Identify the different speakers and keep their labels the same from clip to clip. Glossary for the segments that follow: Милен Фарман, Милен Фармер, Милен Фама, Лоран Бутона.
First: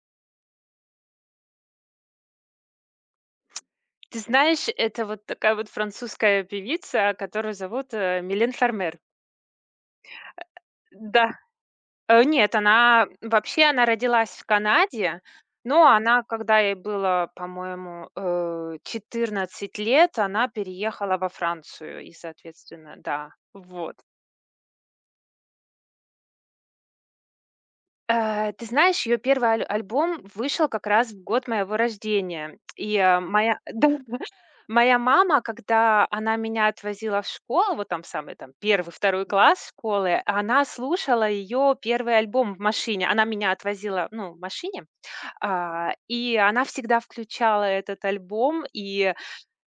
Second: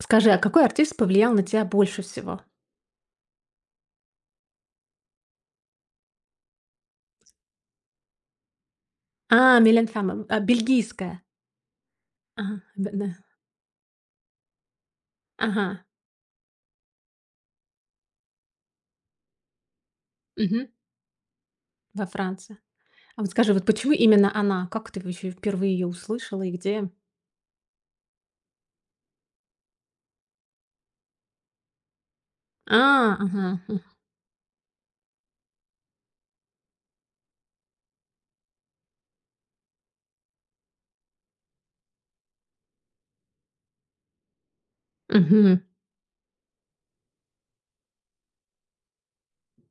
Speaker 1: Скажи, а какой артист повлиял на тебя больше всего?
Speaker 2: Ты знаешь, это вот такая вот французская певица, которую зовут, Милен Фармер.
Speaker 1: А, Милен Фама, бельгийская.
Speaker 2: Да, нет,
Speaker 1: Ага, б
Speaker 2: она
Speaker 1: да.
Speaker 2: вообще она родилась в Канаде,
Speaker 1: Ага,
Speaker 2: но она, когда ей было, по-моему, 14 лет, она
Speaker 1: мгм,
Speaker 2: переехала во Францию
Speaker 1: во
Speaker 2: и,
Speaker 1: Франции.
Speaker 2: соответственно,
Speaker 1: А вот
Speaker 2: да,
Speaker 1: скажи, вот почему
Speaker 2: вот.
Speaker 1: именно она? Как ты вообще впервые ее услышала и где?
Speaker 2: Ты знаешь, ее первый альбом вышел как раз в год моего рождения,
Speaker 1: А,
Speaker 2: и, моя
Speaker 1: ага, м,
Speaker 2: моя мама, когда она меня отвозила в школу, вот там самый там первый-второй класс школы, она слушала ее первый альбом в машине. Она меня отвозила, ну, в машине,
Speaker 1: мгм.
Speaker 2: а, и она всегда включала этот альбом, и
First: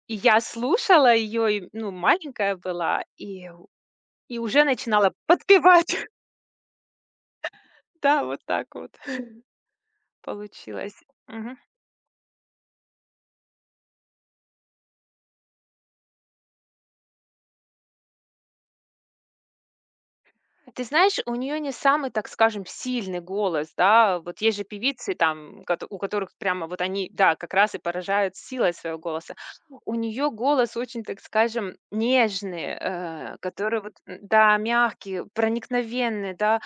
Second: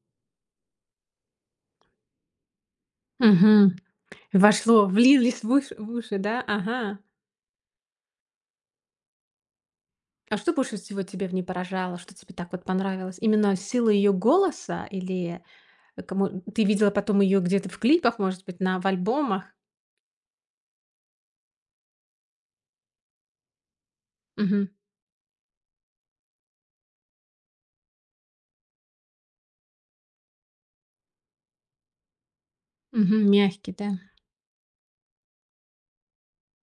Speaker 2: я слушала ее, и, ну, маленькая была, и уже
Speaker 1: Вошло,
Speaker 2: начинала
Speaker 1: влились в уш в
Speaker 2: подпевать.
Speaker 1: уши, да? Ага.
Speaker 2: Да, вот так вот
Speaker 1: А что больше всего
Speaker 2: получилось.
Speaker 1: тебя в ней поражало? Что тебе так вот понравилось? Именно сила ее голоса или, кому ты видела потом ее где-то в клипах, может быть, на в альбомах?
Speaker 2: Ты знаешь, у нее не самый, так скажем, сильный голос, да. Вот есть же
Speaker 1: Мгм,
Speaker 2: певицы, там, кото у которых прямо вот они, да, как раз и поражают силой своего голоса. У нее голос очень, так скажем, нежный,
Speaker 1: мягкий,
Speaker 2: который
Speaker 1: да.
Speaker 2: вот, м, да, мягкий, проникновенный, да.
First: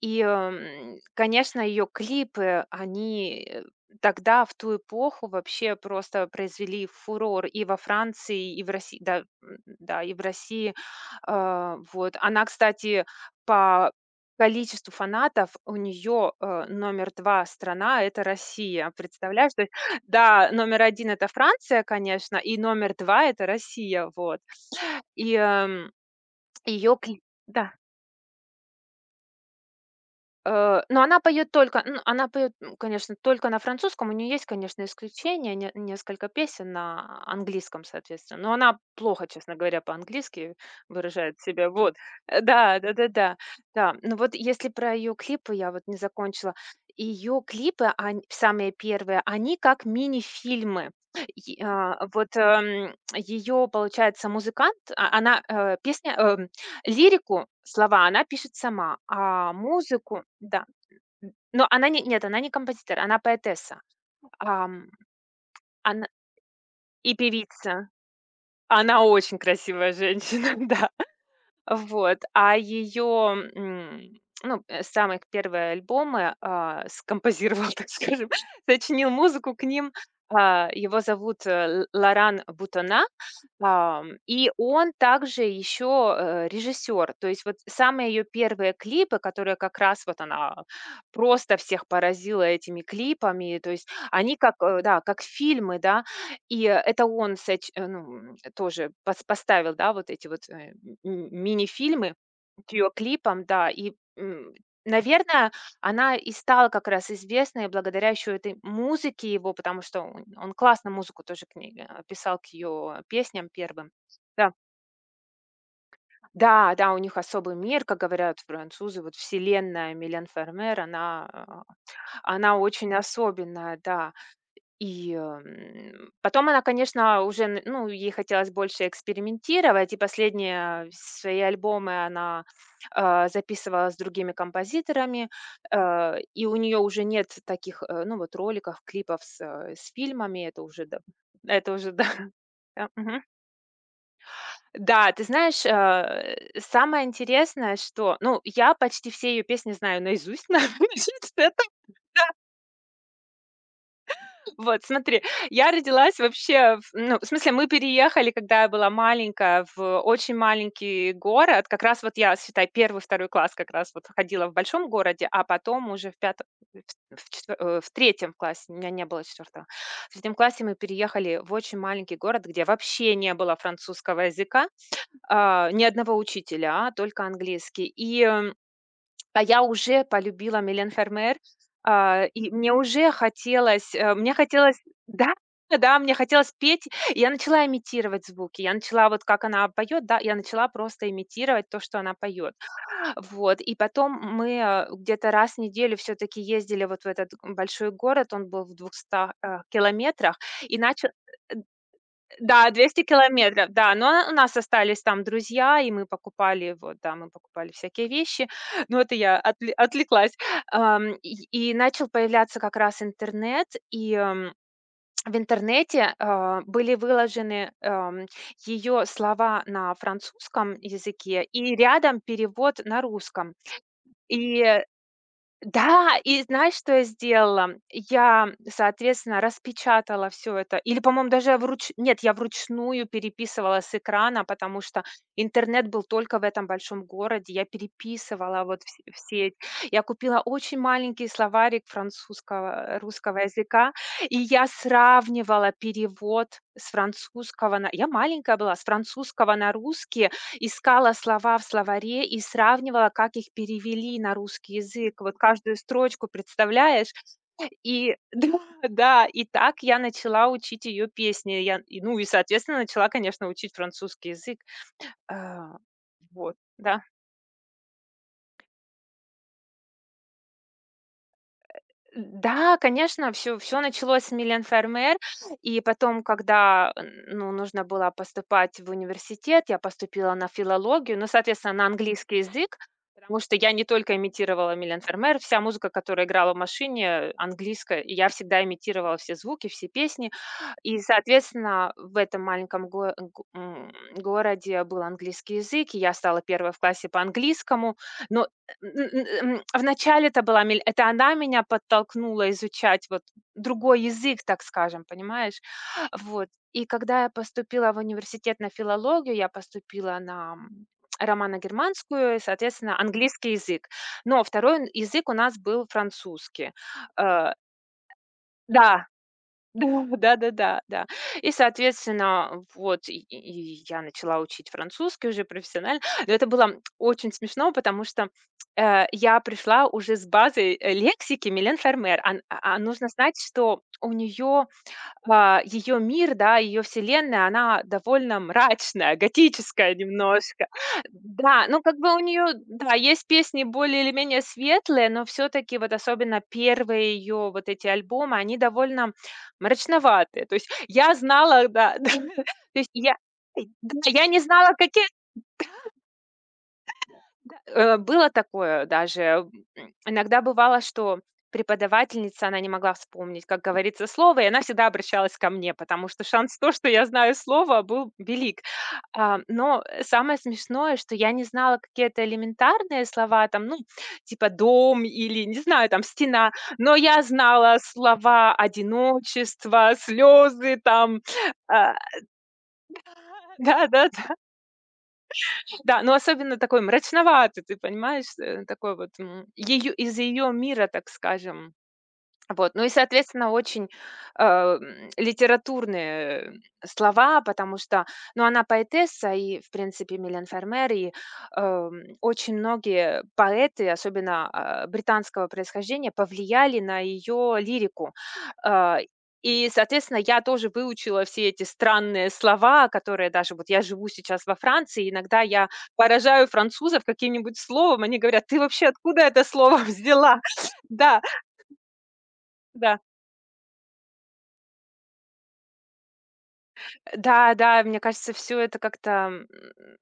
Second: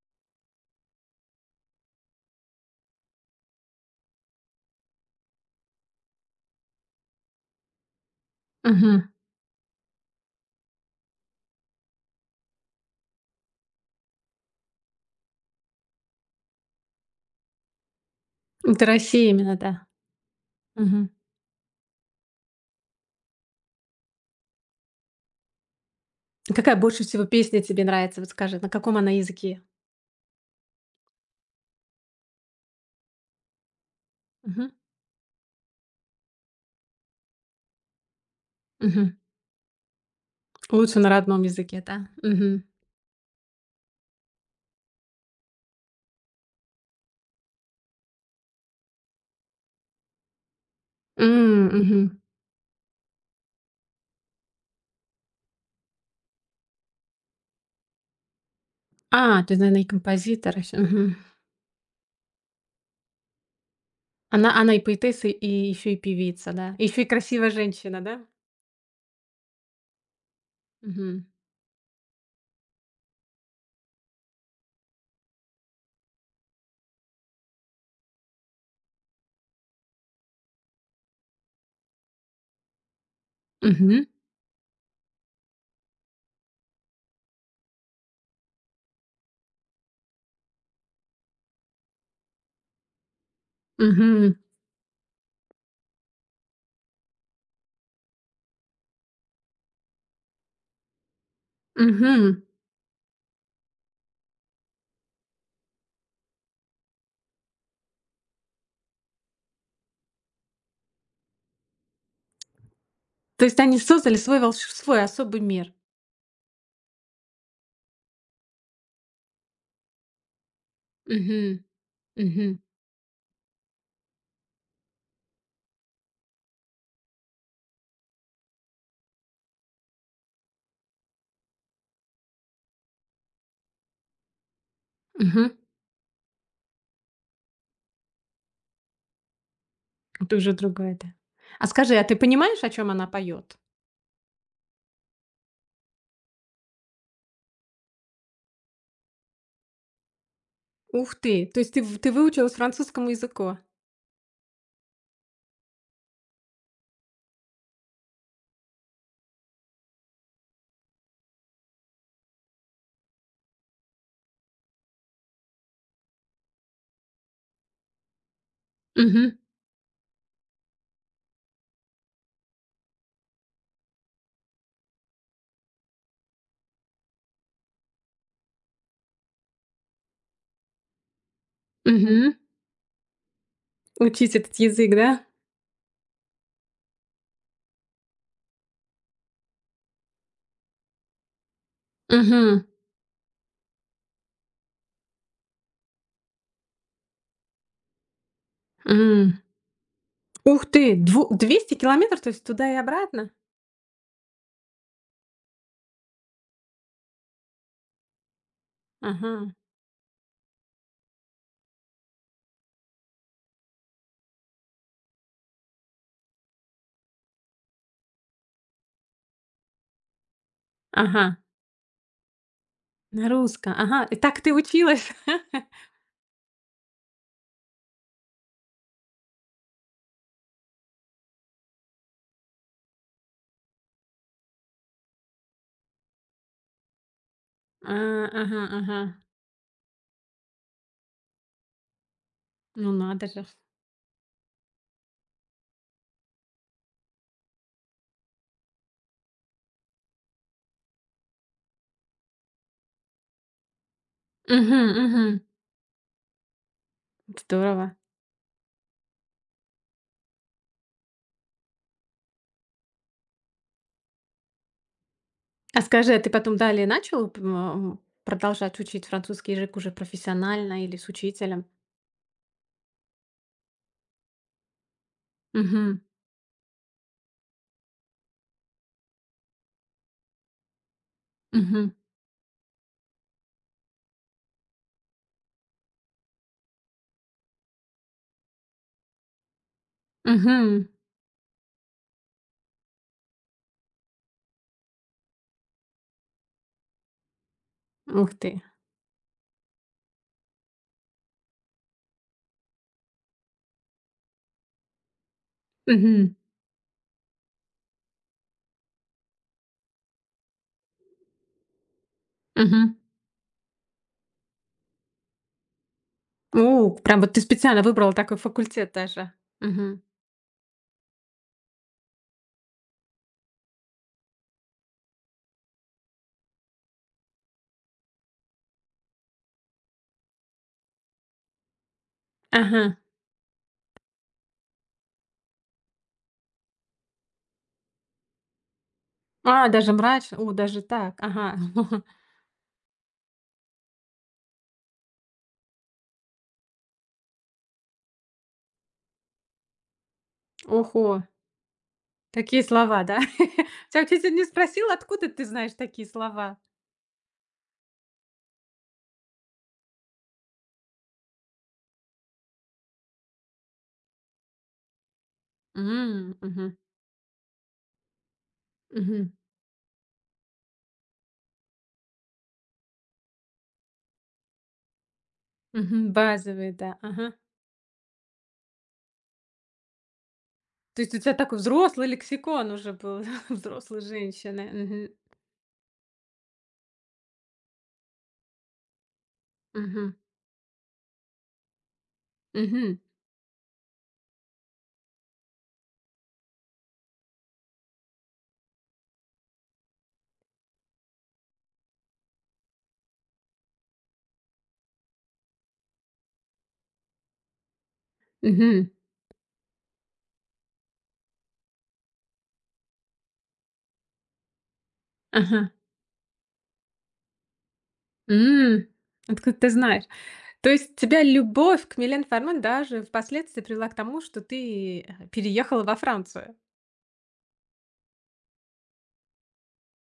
Speaker 2: И, конечно, ее клипы, они, тогда, в ту эпоху, вообще просто произвели фурор и во Франции, и в России,
Speaker 1: Мгм.
Speaker 2: да, м, да, и в России. А, вот. Она, кстати, по количеству фанатов у нее номер 2 страна- это
Speaker 1: Это
Speaker 2: Россия.
Speaker 1: Россия
Speaker 2: Представляешь?
Speaker 1: именно,
Speaker 2: То есть,
Speaker 1: да.
Speaker 2: да, номер
Speaker 1: Мгм.
Speaker 2: один это Франция, конечно, и номер два это Россия, вот. И,
Speaker 1: А какая
Speaker 2: ее
Speaker 1: больше
Speaker 2: клип,
Speaker 1: всего песня
Speaker 2: да.
Speaker 1: тебе нравится? Вот скажи, на каком она языке?
Speaker 2: Но она поет только ну, она поет, м, конечно, только на французском. У нее есть,
Speaker 1: Мгм.
Speaker 2: конечно, исключения, не несколько песен на английском, соответственно. Но она
Speaker 1: Мгм.
Speaker 2: плохо, честно говоря, по-английски
Speaker 1: Лучше на
Speaker 2: выражает
Speaker 1: родном
Speaker 2: себя.
Speaker 1: языке,
Speaker 2: Вот.
Speaker 1: да? Мгм.
Speaker 2: Да, да-да-да. Да, да, да. Ну, вот если про ее клипы, я вот не закончила. Ее клипы, ань самые первые, они как мини-фильмы.
Speaker 1: М, мгм.
Speaker 2: Вот, ее, получается, музыкант, а она, лирику, слова она пишет сама,
Speaker 1: А,
Speaker 2: а
Speaker 1: ты, наверно, и
Speaker 2: музыку,
Speaker 1: композитор
Speaker 2: да.
Speaker 1: ещё. Мгм.
Speaker 2: Н но она не нет, она не композитор, она поэтесса.
Speaker 1: Она и
Speaker 2: Ам,
Speaker 1: поэтесса, и еще и
Speaker 2: она
Speaker 1: певица, да? Еще и
Speaker 2: и
Speaker 1: красивая
Speaker 2: певица.
Speaker 1: женщина, да?
Speaker 2: Она очень красивая женщина, да.
Speaker 1: Мгм.
Speaker 2: Вот, а ее, ну, самые первые альбомы, а, скомпозировал, так скажем, сочинил музыку к ним, а, его зовут, Л Лоран Бутона,
Speaker 1: Мгм.
Speaker 2: и он также еще режиссер. То есть вот самые ее первые клипы, которые как раз вот она просто всех поразила этими клипами, то есть
Speaker 1: Мгм.
Speaker 2: они как, да, как фильмы, да, и это он ну, м, тоже поставил, да, вот эти вот, мини-фильмы
Speaker 1: Мгм.
Speaker 2: к ее клипам, да. И, м, наверное, она и стала как раз известной благодаря еще этой музыке его, потому что он классно музыку тоже к ней писал к ее
Speaker 1: То
Speaker 2: песням
Speaker 1: есть они
Speaker 2: первым.
Speaker 1: создали
Speaker 2: Да,
Speaker 1: свой особый мир.
Speaker 2: да, да, у них особый мир, как говорят французы, вот вселенная Милен Фермер, она,
Speaker 1: Мгм.
Speaker 2: э,
Speaker 1: Мгм.
Speaker 2: она очень особенная, да. И, м, потом она, конечно, уже, н ну, ей хотелось больше экспериментировать, и последние свои альбомы она, а, записывала с другими композиторами,
Speaker 1: Мгм.
Speaker 2: и у нее уже нет таких, ну, вот роликов, клипов с, с
Speaker 1: Это
Speaker 2: фильмами.
Speaker 1: уже другое, да. А
Speaker 2: Это уже
Speaker 1: скажи, а
Speaker 2: да,
Speaker 1: ты понимаешь, о
Speaker 2: да,
Speaker 1: чем она
Speaker 2: мгм.
Speaker 1: поет?
Speaker 2: Да, ты знаешь, самое интересное, что, ну, я почти все ее песни знаю наизусть, на
Speaker 1: Ух ты! То есть ты выучилась французскому языку?
Speaker 2: вот, смотри, я родилась вообще, в ну, в смысле, мы переехали, когда я была маленькая, в очень маленький город. Как раз вот я, считай, первый-второй класс как раз вот ходила в большом городе, а потом уже в пятом, в в в 3 классе, у меня не было
Speaker 1: Мгм,
Speaker 2: четвертого. В третьем классе мы переехали в очень маленький город, где вообще не было французского языка, а, ни одного учителя, а только английский. И, а я уже полюбила Милен Фермер, а,
Speaker 1: мгм.
Speaker 2: и мне уже хотелось, э,
Speaker 1: Учить
Speaker 2: мне
Speaker 1: этот
Speaker 2: хотелось
Speaker 1: язык, да?
Speaker 2: да, да, мне хотелось петь. И я начала имитировать звуки. Я начала вот как она поет, да, я начала просто имитировать то, что она поет.
Speaker 1: Мгм,
Speaker 2: Вот, и потом мы, где-то раз в неделю все таки ездили вот в этот большой город, он был в 200,
Speaker 1: м.
Speaker 2: километрах,
Speaker 1: Ух
Speaker 2: и
Speaker 1: ты!
Speaker 2: начали
Speaker 1: Дву 200 километров, то есть туда
Speaker 2: да,
Speaker 1: и
Speaker 2: 200
Speaker 1: обратно?
Speaker 2: километров, да. Но у нас остались там друзья, и мы покупали, вот, да, мы покупали всякие вещи. Но это я
Speaker 1: Ага,
Speaker 2: отвлеклась. И начал появляться как раз интернет, и, м, в интернете, а, были выложены, ее слова на французском
Speaker 1: ага,
Speaker 2: языке и рядом перевод на
Speaker 1: на
Speaker 2: русском.
Speaker 1: русском, ага. И так ты
Speaker 2: И
Speaker 1: училась?
Speaker 2: да, и знаешь, что я сделала? Я, соответственно, распечатала все это. Или, по-моему, даже я вруч нет, я вручную переписывала с экрана, потому что интернет был только в этом большом городе. Я
Speaker 1: А, ага,
Speaker 2: переписывала вот вс
Speaker 1: ага.
Speaker 2: все я купила очень маленький словарик
Speaker 1: Ну
Speaker 2: французского,
Speaker 1: надо
Speaker 2: русского
Speaker 1: же.
Speaker 2: языка, и я сравнивала перевод с французского на я маленькая была, с французского на русский, искала слова в словаре и сравнивала, как их перевели на русский
Speaker 1: Мгм,
Speaker 2: язык.
Speaker 1: мгм.
Speaker 2: Вот каждую строчку, представляешь?
Speaker 1: Здорово.
Speaker 2: И да, да, и так я начала учить ее песни. Ну и, соответственно, начала, конечно, учить французский язык. А,
Speaker 1: А скажи, а ты
Speaker 2: вот,
Speaker 1: потом далее
Speaker 2: да.
Speaker 1: начала продолжать учить французский язык уже профессионально или с учителем?
Speaker 2: Да, конечно, все началось с Милен Фермер, и
Speaker 1: Угу.
Speaker 2: потом, когда, ну, нужно было поступать в университет, я поступила на филологию, ну, соответственно, на
Speaker 1: Угу.
Speaker 2: английский язык, потому что я не только имитировала Милен Фермер, вся музыка, которая играла в машине, английская, и я всегда имитировала все звуки, все песни.
Speaker 1: Угу.
Speaker 2: И, соответственно, в этом маленьком городе был английский язык, и я стала первой в классе по английскому,
Speaker 1: Ух
Speaker 2: но
Speaker 1: ты.
Speaker 2: Н н вначале это была мель это она меня подтолкнула изучать вот другой язык, так скажем, понимаешь?
Speaker 1: Мгм.
Speaker 2: Вот. И когда я поступила в университет на филологию, я поступила на, м, романо-германскую и,
Speaker 1: Мгм.
Speaker 2: соответственно, английский язык. Но второй язык у нас был французский.
Speaker 1: У, прям вот ты
Speaker 2: Э,
Speaker 1: специально выбрала такой факультет
Speaker 2: да.
Speaker 1: даже.
Speaker 2: Да,
Speaker 1: Мгм.
Speaker 2: да-да-да, да, да, да. И, соответственно, вот и я начала учить французский уже профессионально. Но это было очень смешно, потому что, я пришла уже с базой, лексики Милен Фермер. Ан а
Speaker 1: Ага.
Speaker 2: нужно знать, что у неё а, её мир, да, ее вселенная, она довольно мрачная,
Speaker 1: А, даже
Speaker 2: готическая
Speaker 1: мрачно. О,
Speaker 2: немножко.
Speaker 1: даже так. Ага.
Speaker 2: Да, ну, как бы у нее, да, есть песни более или менее светлые, но все таки вот особенно первые ее вот эти альбомы, они довольно мрачноватые. То есть я
Speaker 1: Ого,
Speaker 2: знала, да, да,
Speaker 1: такие
Speaker 2: то есть
Speaker 1: слова,
Speaker 2: я
Speaker 1: да? У
Speaker 2: да,
Speaker 1: тебя
Speaker 2: я
Speaker 1: учитель
Speaker 2: не
Speaker 1: не
Speaker 2: знала,
Speaker 1: спросил,
Speaker 2: какие
Speaker 1: откуда ты знаешь такие слова?
Speaker 2: Было такое даже. М, иногда бывало, что преподавательница, она не могла вспомнить, как говорится, слово, и она всегда обращалась ко мне, потому что
Speaker 1: М,
Speaker 2: шанс то,
Speaker 1: мгм,
Speaker 2: что я знаю слово, был велик.
Speaker 1: мгм,
Speaker 2: А, но, самое смешное, что я не знала какие-то элементарные слова, там, ну, типа "дом" или, не знаю, там,
Speaker 1: мгм.
Speaker 2: "стена",
Speaker 1: Базовые,
Speaker 2: но
Speaker 1: да.
Speaker 2: я
Speaker 1: Ага.
Speaker 2: знала слова "одиночество", слезы,
Speaker 1: То есть у
Speaker 2: там,
Speaker 1: тебя такой
Speaker 2: а,
Speaker 1: взрослый лексикон уже был, взрослой
Speaker 2: да-да,
Speaker 1: женщины. Мгм,
Speaker 2: да, но особенно такой мрачноватый, ты понимаешь, такой вот, м, её
Speaker 1: мгм,
Speaker 2: из её мира, так скажем. Вот, ну и,
Speaker 1: мгм,
Speaker 2: соответственно, очень, литературные слова, потому что, ну, она поэтесса и, в принципе, Милен Фермер, и, очень многие поэты, особенно, а, британского происхождения, повлияли на ее лирику.
Speaker 1: мгм.
Speaker 2: А, и, соответственно, я тоже выучила все эти странные слова, которые даже вот я живу сейчас во Франции, иногда я
Speaker 1: Ага.
Speaker 2: поражаю французов каким-нибудь словом, они говорят: "Ты
Speaker 1: М,
Speaker 2: вообще откуда это
Speaker 1: Откуда ты
Speaker 2: слово
Speaker 1: знаешь?
Speaker 2: взяла?"
Speaker 1: То есть
Speaker 2: Да,
Speaker 1: тебя любовь к Милен Фарман
Speaker 2: да.
Speaker 1: даже впоследствии привела к тому, что ты, переехала во Францию?
Speaker 2: Да, да, мне кажется, все это как-то, м,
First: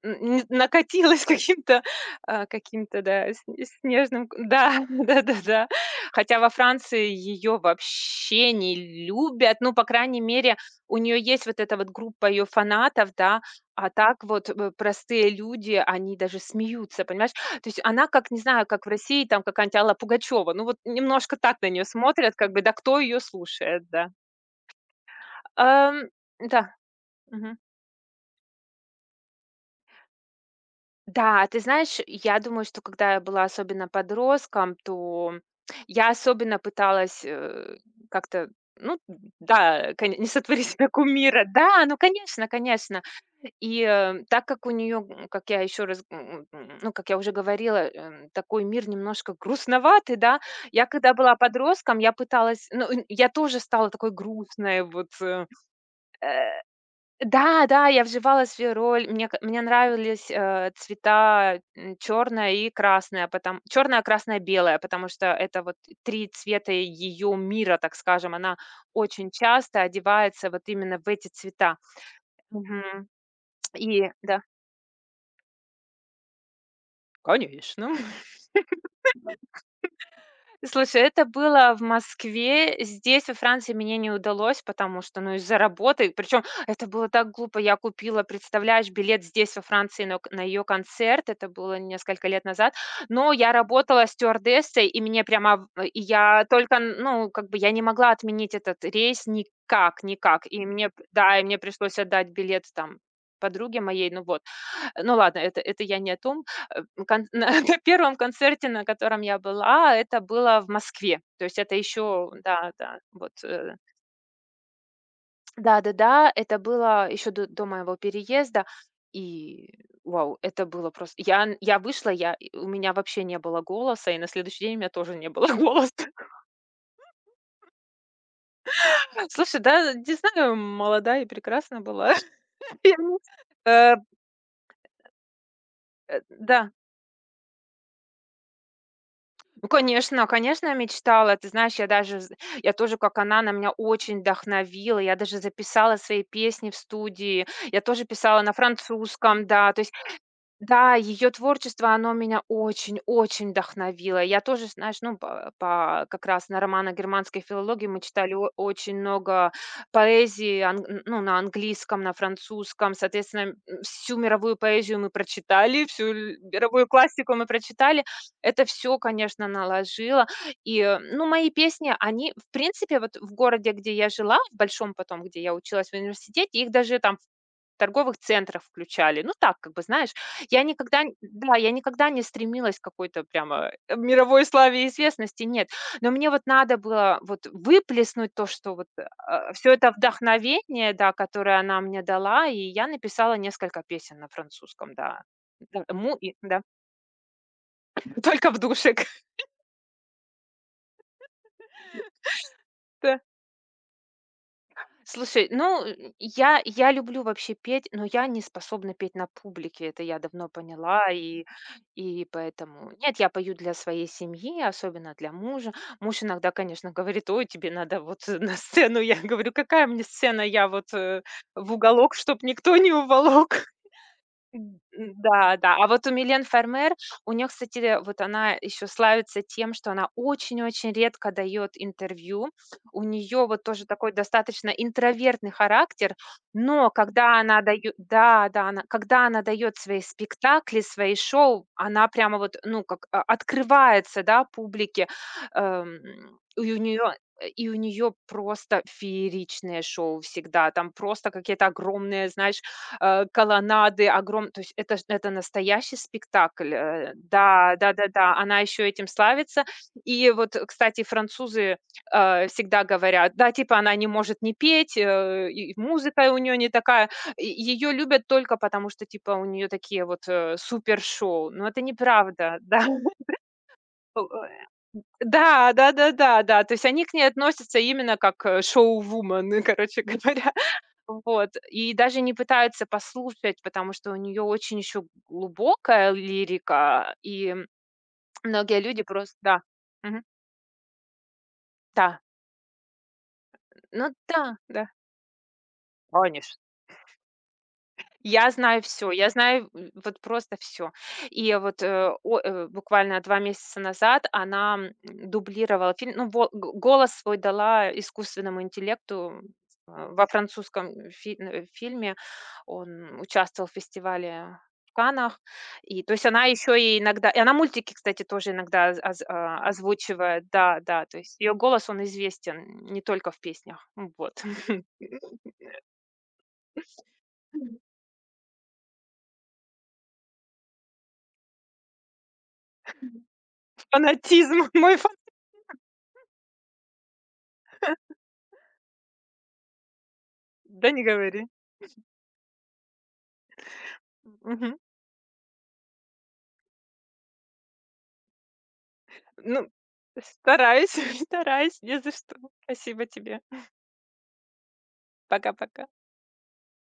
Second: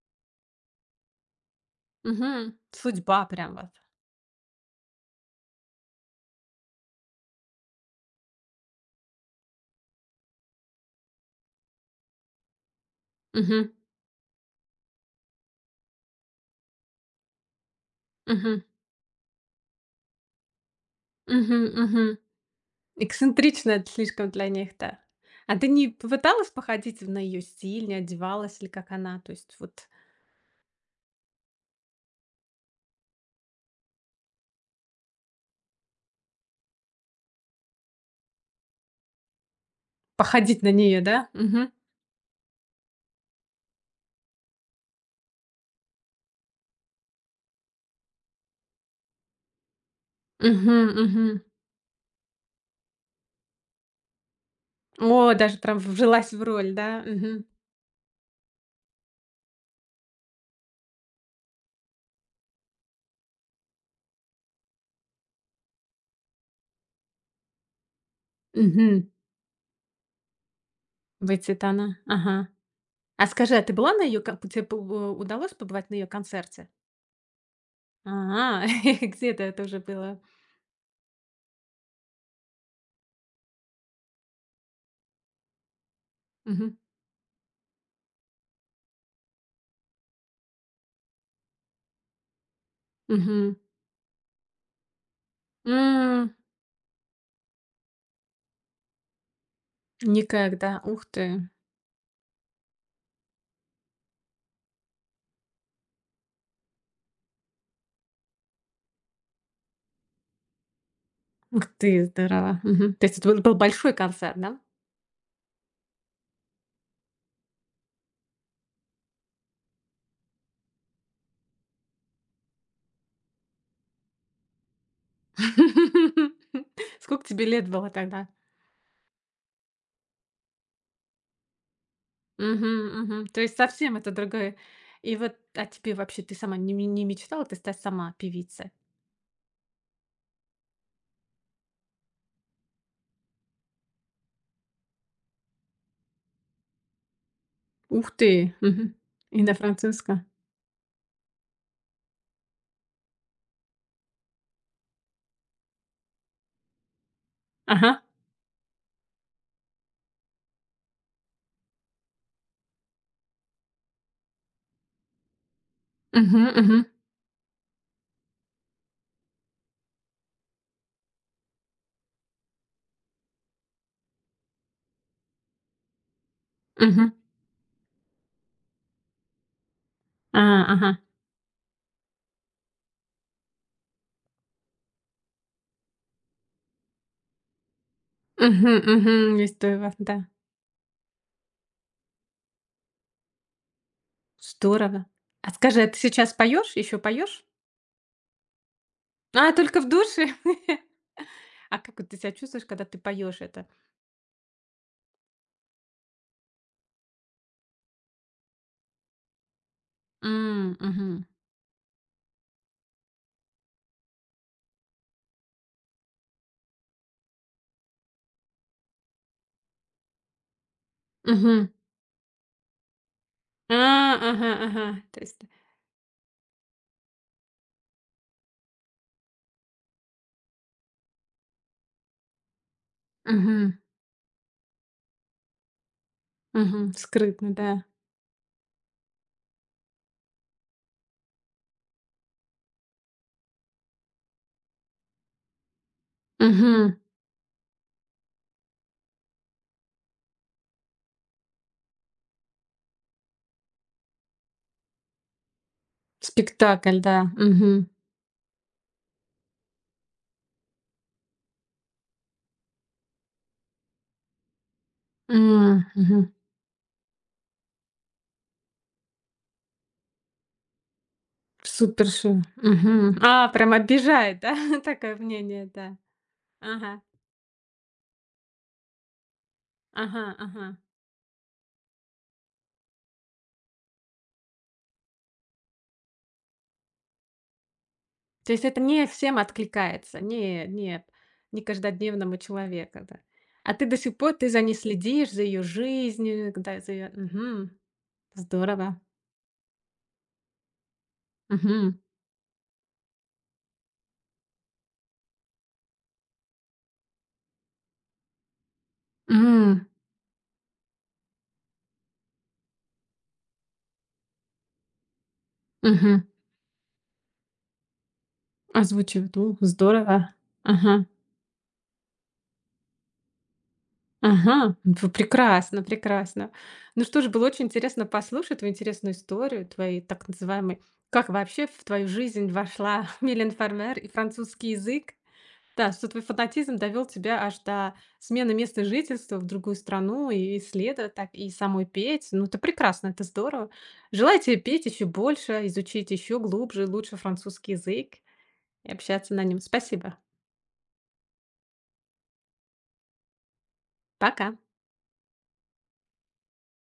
Speaker 2: н накатилось каким-то, а,
Speaker 1: Мгм.
Speaker 2: каким-то,
Speaker 1: Судьба
Speaker 2: да, с
Speaker 1: прям вот.
Speaker 2: снежным да, да-да-да. Хотя во Франции ее вообще не любят. Ну, по крайней мере, у нее есть вот эта вот группа ее фанатов, да.
Speaker 1: Мгм.
Speaker 2: А так вот, простые люди, они даже смеются, понимаешь? То есть она как, не
Speaker 1: Мгм.
Speaker 2: знаю, как в России там какая-нибудь Алла Пугачёва. Ну, вот немножко так
Speaker 1: Мгм.
Speaker 2: на нее
Speaker 1: Мгм.
Speaker 2: смотрят, как бы, да кто ее
Speaker 1: Эксцентрично
Speaker 2: слушает,
Speaker 1: это
Speaker 2: да.
Speaker 1: слишком для них, да. А ты не
Speaker 2: Ам,
Speaker 1: пыталась
Speaker 2: да,
Speaker 1: походить на ее стиль, не одевалась ли, как она? То есть вот
Speaker 2: да, а ты знаешь, я думаю, что когда я была особенно подростком, то я особенно пыталась, как-то, ну да, коне не
Speaker 1: походить
Speaker 2: сотвори
Speaker 1: на
Speaker 2: себе
Speaker 1: нее, да?
Speaker 2: кумира.
Speaker 1: Мгм.
Speaker 2: Да, ну конечно, конечно. И, так как у нее, как я еще раз, м, м, ну, как я уже говорила, такой мир немножко грустноватый, да.
Speaker 1: Мгм.
Speaker 2: Я когда
Speaker 1: Мгм.
Speaker 2: была подростком, я пыталась, ну, н я тоже стала такой грустной вот,
Speaker 1: О, даже прям вжилась в роль, да? Мгм.
Speaker 2: да, да, я вживалась в роль. Мне нравились, цвета, черная и красная, потом черная, красная, белая, потому что это вот 3 цвета ее мира, так скажем. Она
Speaker 1: Мгм.
Speaker 2: очень часто одевается вот именно в эти
Speaker 1: В эти
Speaker 2: цвета.
Speaker 1: тона. Ага.
Speaker 2: Мгм.
Speaker 1: А скажи, а ты была на
Speaker 2: И
Speaker 1: ее,
Speaker 2: да.
Speaker 1: тебе п удалось побывать на ее концерте?
Speaker 2: Конечно.
Speaker 1: А, где-то это уже было.
Speaker 2: Слушай, это было в Москве. Здесь, во Франции, мне не удалось, потому что, ну, из-за работы. Причем
Speaker 1: Мгм.
Speaker 2: это было так глупо. Я купила, представляешь, билет здесь, во Франции, на, на ее концерт. Это было несколько лет назад. Но я
Speaker 1: Мгм.
Speaker 2: работала стюардессой, и мне прямо... и
Speaker 1: М,
Speaker 2: я только, ну, как бы я не могла отменить этот рейс никак, никак. И
Speaker 1: никогда.
Speaker 2: мне,
Speaker 1: Ух
Speaker 2: да, и
Speaker 1: ты.
Speaker 2: мне пришлось отдать билет там подруге моей, ну вот. Ну ладно, это я не о том. Э, кон на первом концерте, на котором я была, это было в Москве. То есть
Speaker 1: Ух
Speaker 2: это
Speaker 1: ты,
Speaker 2: еще
Speaker 1: здорово.
Speaker 2: да,
Speaker 1: Мгм.
Speaker 2: да,
Speaker 1: То есть это
Speaker 2: вот,
Speaker 1: был большой концерт, да?
Speaker 2: да-да-да, это было еще до моего переезда. И вау, это было просто я вышла, я и у меня вообще не было голоса, и на следующий день у меня тоже не было голоса.
Speaker 1: Сколько тебе лет было тогда?
Speaker 2: Слушай, да, не знаю, молодая и прекрасна была. Я
Speaker 1: Мгм,
Speaker 2: не
Speaker 1: мгм. То есть совсем
Speaker 2: э,
Speaker 1: это другое. И вот, а тебе вообще ты сама
Speaker 2: да.
Speaker 1: не мечтала, ты стать сама певицей?
Speaker 2: Ну, конечно, конечно, я мечтала. Ты знаешь, я даже, я тоже, как она меня очень вдохновила. Я даже записала свои песни в студии. Я тоже
Speaker 1: Ух
Speaker 2: писала на
Speaker 1: ты. Мгм. И
Speaker 2: французском,
Speaker 1: на
Speaker 2: да. То есть
Speaker 1: французском.
Speaker 2: да, ее творчество, оно меня очень-очень вдохновило. Я тоже, знаешь, ну, по как раз на романо-германской филологии мы
Speaker 1: Ага.
Speaker 2: читали о очень много поэзии, ан н ну, на английском, на французском. Соответственно, м, всю мировую поэзию мы прочитали, всю ль
Speaker 1: Мгм, мгм,
Speaker 2: мировую классику мы прочитали. Это все, конечно, наложило. И, ну, мои песни, они, в принципе, вот в городе, где я жила, в большом потом, где я училась в университете, их даже
Speaker 1: мгм.
Speaker 2: там торговых центров включали. Ну так, как бы, знаешь,
Speaker 1: А,
Speaker 2: я
Speaker 1: ага.
Speaker 2: никогда, н да, я никогда не стремилась к какой-то прямо, мировой славе и известности, нет. Но мне вот надо было вот выплеснуть то,
Speaker 1: Угу,
Speaker 2: что вот,
Speaker 1: угу, есть то
Speaker 2: все
Speaker 1: и
Speaker 2: это
Speaker 1: да.
Speaker 2: вдохновение, да, которое она мне дала, и я написала несколько песен на французском,
Speaker 1: Здорово.
Speaker 2: да.
Speaker 1: А
Speaker 2: Да,
Speaker 1: скажи, а ты
Speaker 2: му
Speaker 1: сейчас
Speaker 2: и да.
Speaker 1: поешь? Еще поешь?
Speaker 2: Только в душе,
Speaker 1: А, только в душе? А как вот ты себя чувствуешь, когда ты поешь это?
Speaker 2: слушай, ну, я люблю вообще петь, но я не способна петь на публике. Это я давно
Speaker 1: М,
Speaker 2: поняла,
Speaker 1: мгм,
Speaker 2: и поэтому нет, я пою для своей семьи, особенно для мужа. Муж иногда, конечно, говорит: "Ой, тебе надо вот, на сцену". Я говорю: "Какая мне сцена? Я вот,
Speaker 1: мгм.
Speaker 2: в уголок, чтоб никто не уволок".
Speaker 1: А, ага,
Speaker 2: М,
Speaker 1: ага.
Speaker 2: м,
Speaker 1: То есть,
Speaker 2: да, да. А вот у Милен Фермер, у нее, кстати, вот она еще славится тем, что она очень-очень редко дает интервью. У нее вот
Speaker 1: мгм,
Speaker 2: тоже такой достаточно интровертный характер, но
Speaker 1: мгм.
Speaker 2: когда
Speaker 1: Скрытно,
Speaker 2: она
Speaker 1: да.
Speaker 2: дает, да, да, она когда она дает свои спектакли, свои шоу, она прямо вот, ну, как, а, открывается, да, публике. Эм, и у
Speaker 1: Мгм.
Speaker 2: нее и у нее просто фееричное шоу всегда. Там просто какие-то огромные, знаешь колоннады огром то есть это ж это настоящий спектакль,
Speaker 1: Спектакль,
Speaker 2: э.
Speaker 1: да.
Speaker 2: Да,
Speaker 1: Мгм.
Speaker 2: да-да-да, она еще этим славится. И вот, кстати, французы, всегда говорят, да, типа она не может не петь, и
Speaker 1: М, мгм.
Speaker 2: музыка у нее не такая. Ее любят только потому, что типа у нее такие вот, супер шоу. Но это
Speaker 1: Супер шо.
Speaker 2: неправда, да.
Speaker 1: Мгм. А, прям
Speaker 2: Э,
Speaker 1: обижает, да? Такое мнение,
Speaker 2: да,
Speaker 1: да.
Speaker 2: да-да-да, да, да, да. То есть
Speaker 1: Ага,
Speaker 2: они к ней относятся именно как, шоу-вумен, короче
Speaker 1: ага,
Speaker 2: говоря.
Speaker 1: ага.
Speaker 2: Вот, и даже не пытаются послушать, потому что у нее очень еще глубокая лирика, и
Speaker 1: То есть
Speaker 2: многие
Speaker 1: это
Speaker 2: люди
Speaker 1: не
Speaker 2: просто
Speaker 1: всем
Speaker 2: да.
Speaker 1: откликается.
Speaker 2: Мгм.
Speaker 1: Не Нет, не
Speaker 2: Да.
Speaker 1: каждодневному человеку, да. А ты до
Speaker 2: Ну
Speaker 1: сих пор ты
Speaker 2: да,
Speaker 1: за ней
Speaker 2: да.
Speaker 1: следишь, за ее жизнью,
Speaker 2: Конечно.
Speaker 1: да, за ее. Мгм.
Speaker 2: Я знаю
Speaker 1: Здорово.
Speaker 2: все, я знаю, м, вот просто все. И вот,
Speaker 1: Мгм.
Speaker 2: буквально 2 месяца назад она, м, дублировала фильм. Ну, во го голос свой дала искусственному интеллекту.
Speaker 1: М.
Speaker 2: А, во французском фильме он участвовал в фестивале в Каннах. И то
Speaker 1: Мгм.
Speaker 2: есть она еще и иногда и она мультики, кстати, тоже иногда
Speaker 1: Озвучивает. У, здорово.
Speaker 2: озвучивает. Да,
Speaker 1: Ага.
Speaker 2: да, то есть ее голос, он известен не только в песнях. Вот.
Speaker 1: Ага. П Прекрасно, прекрасно. Ну что ж, было очень интересно послушать твою интересную историю, твои так называемые как вообще в твою жизнь вошла Милен Фармер и
Speaker 2: Фанатизм,
Speaker 1: французский
Speaker 2: мой фа
Speaker 1: язык. Да, что твой фанатизм довел тебя аж до смены места жительства в другую страну и
Speaker 2: да не
Speaker 1: исследовать так,
Speaker 2: говори.
Speaker 1: и самой петь. Ну, это прекрасно, это здорово. Желаю тебе
Speaker 2: Мгм.
Speaker 1: петь еще больше, изучить еще глубже, лучше французский язык и общаться на нем.
Speaker 2: Ну,
Speaker 1: Спасибо.
Speaker 2: стараюсь, стараюсь, не за что. Спасибо тебе.
Speaker 1: Пока.
Speaker 2: Пока-пока.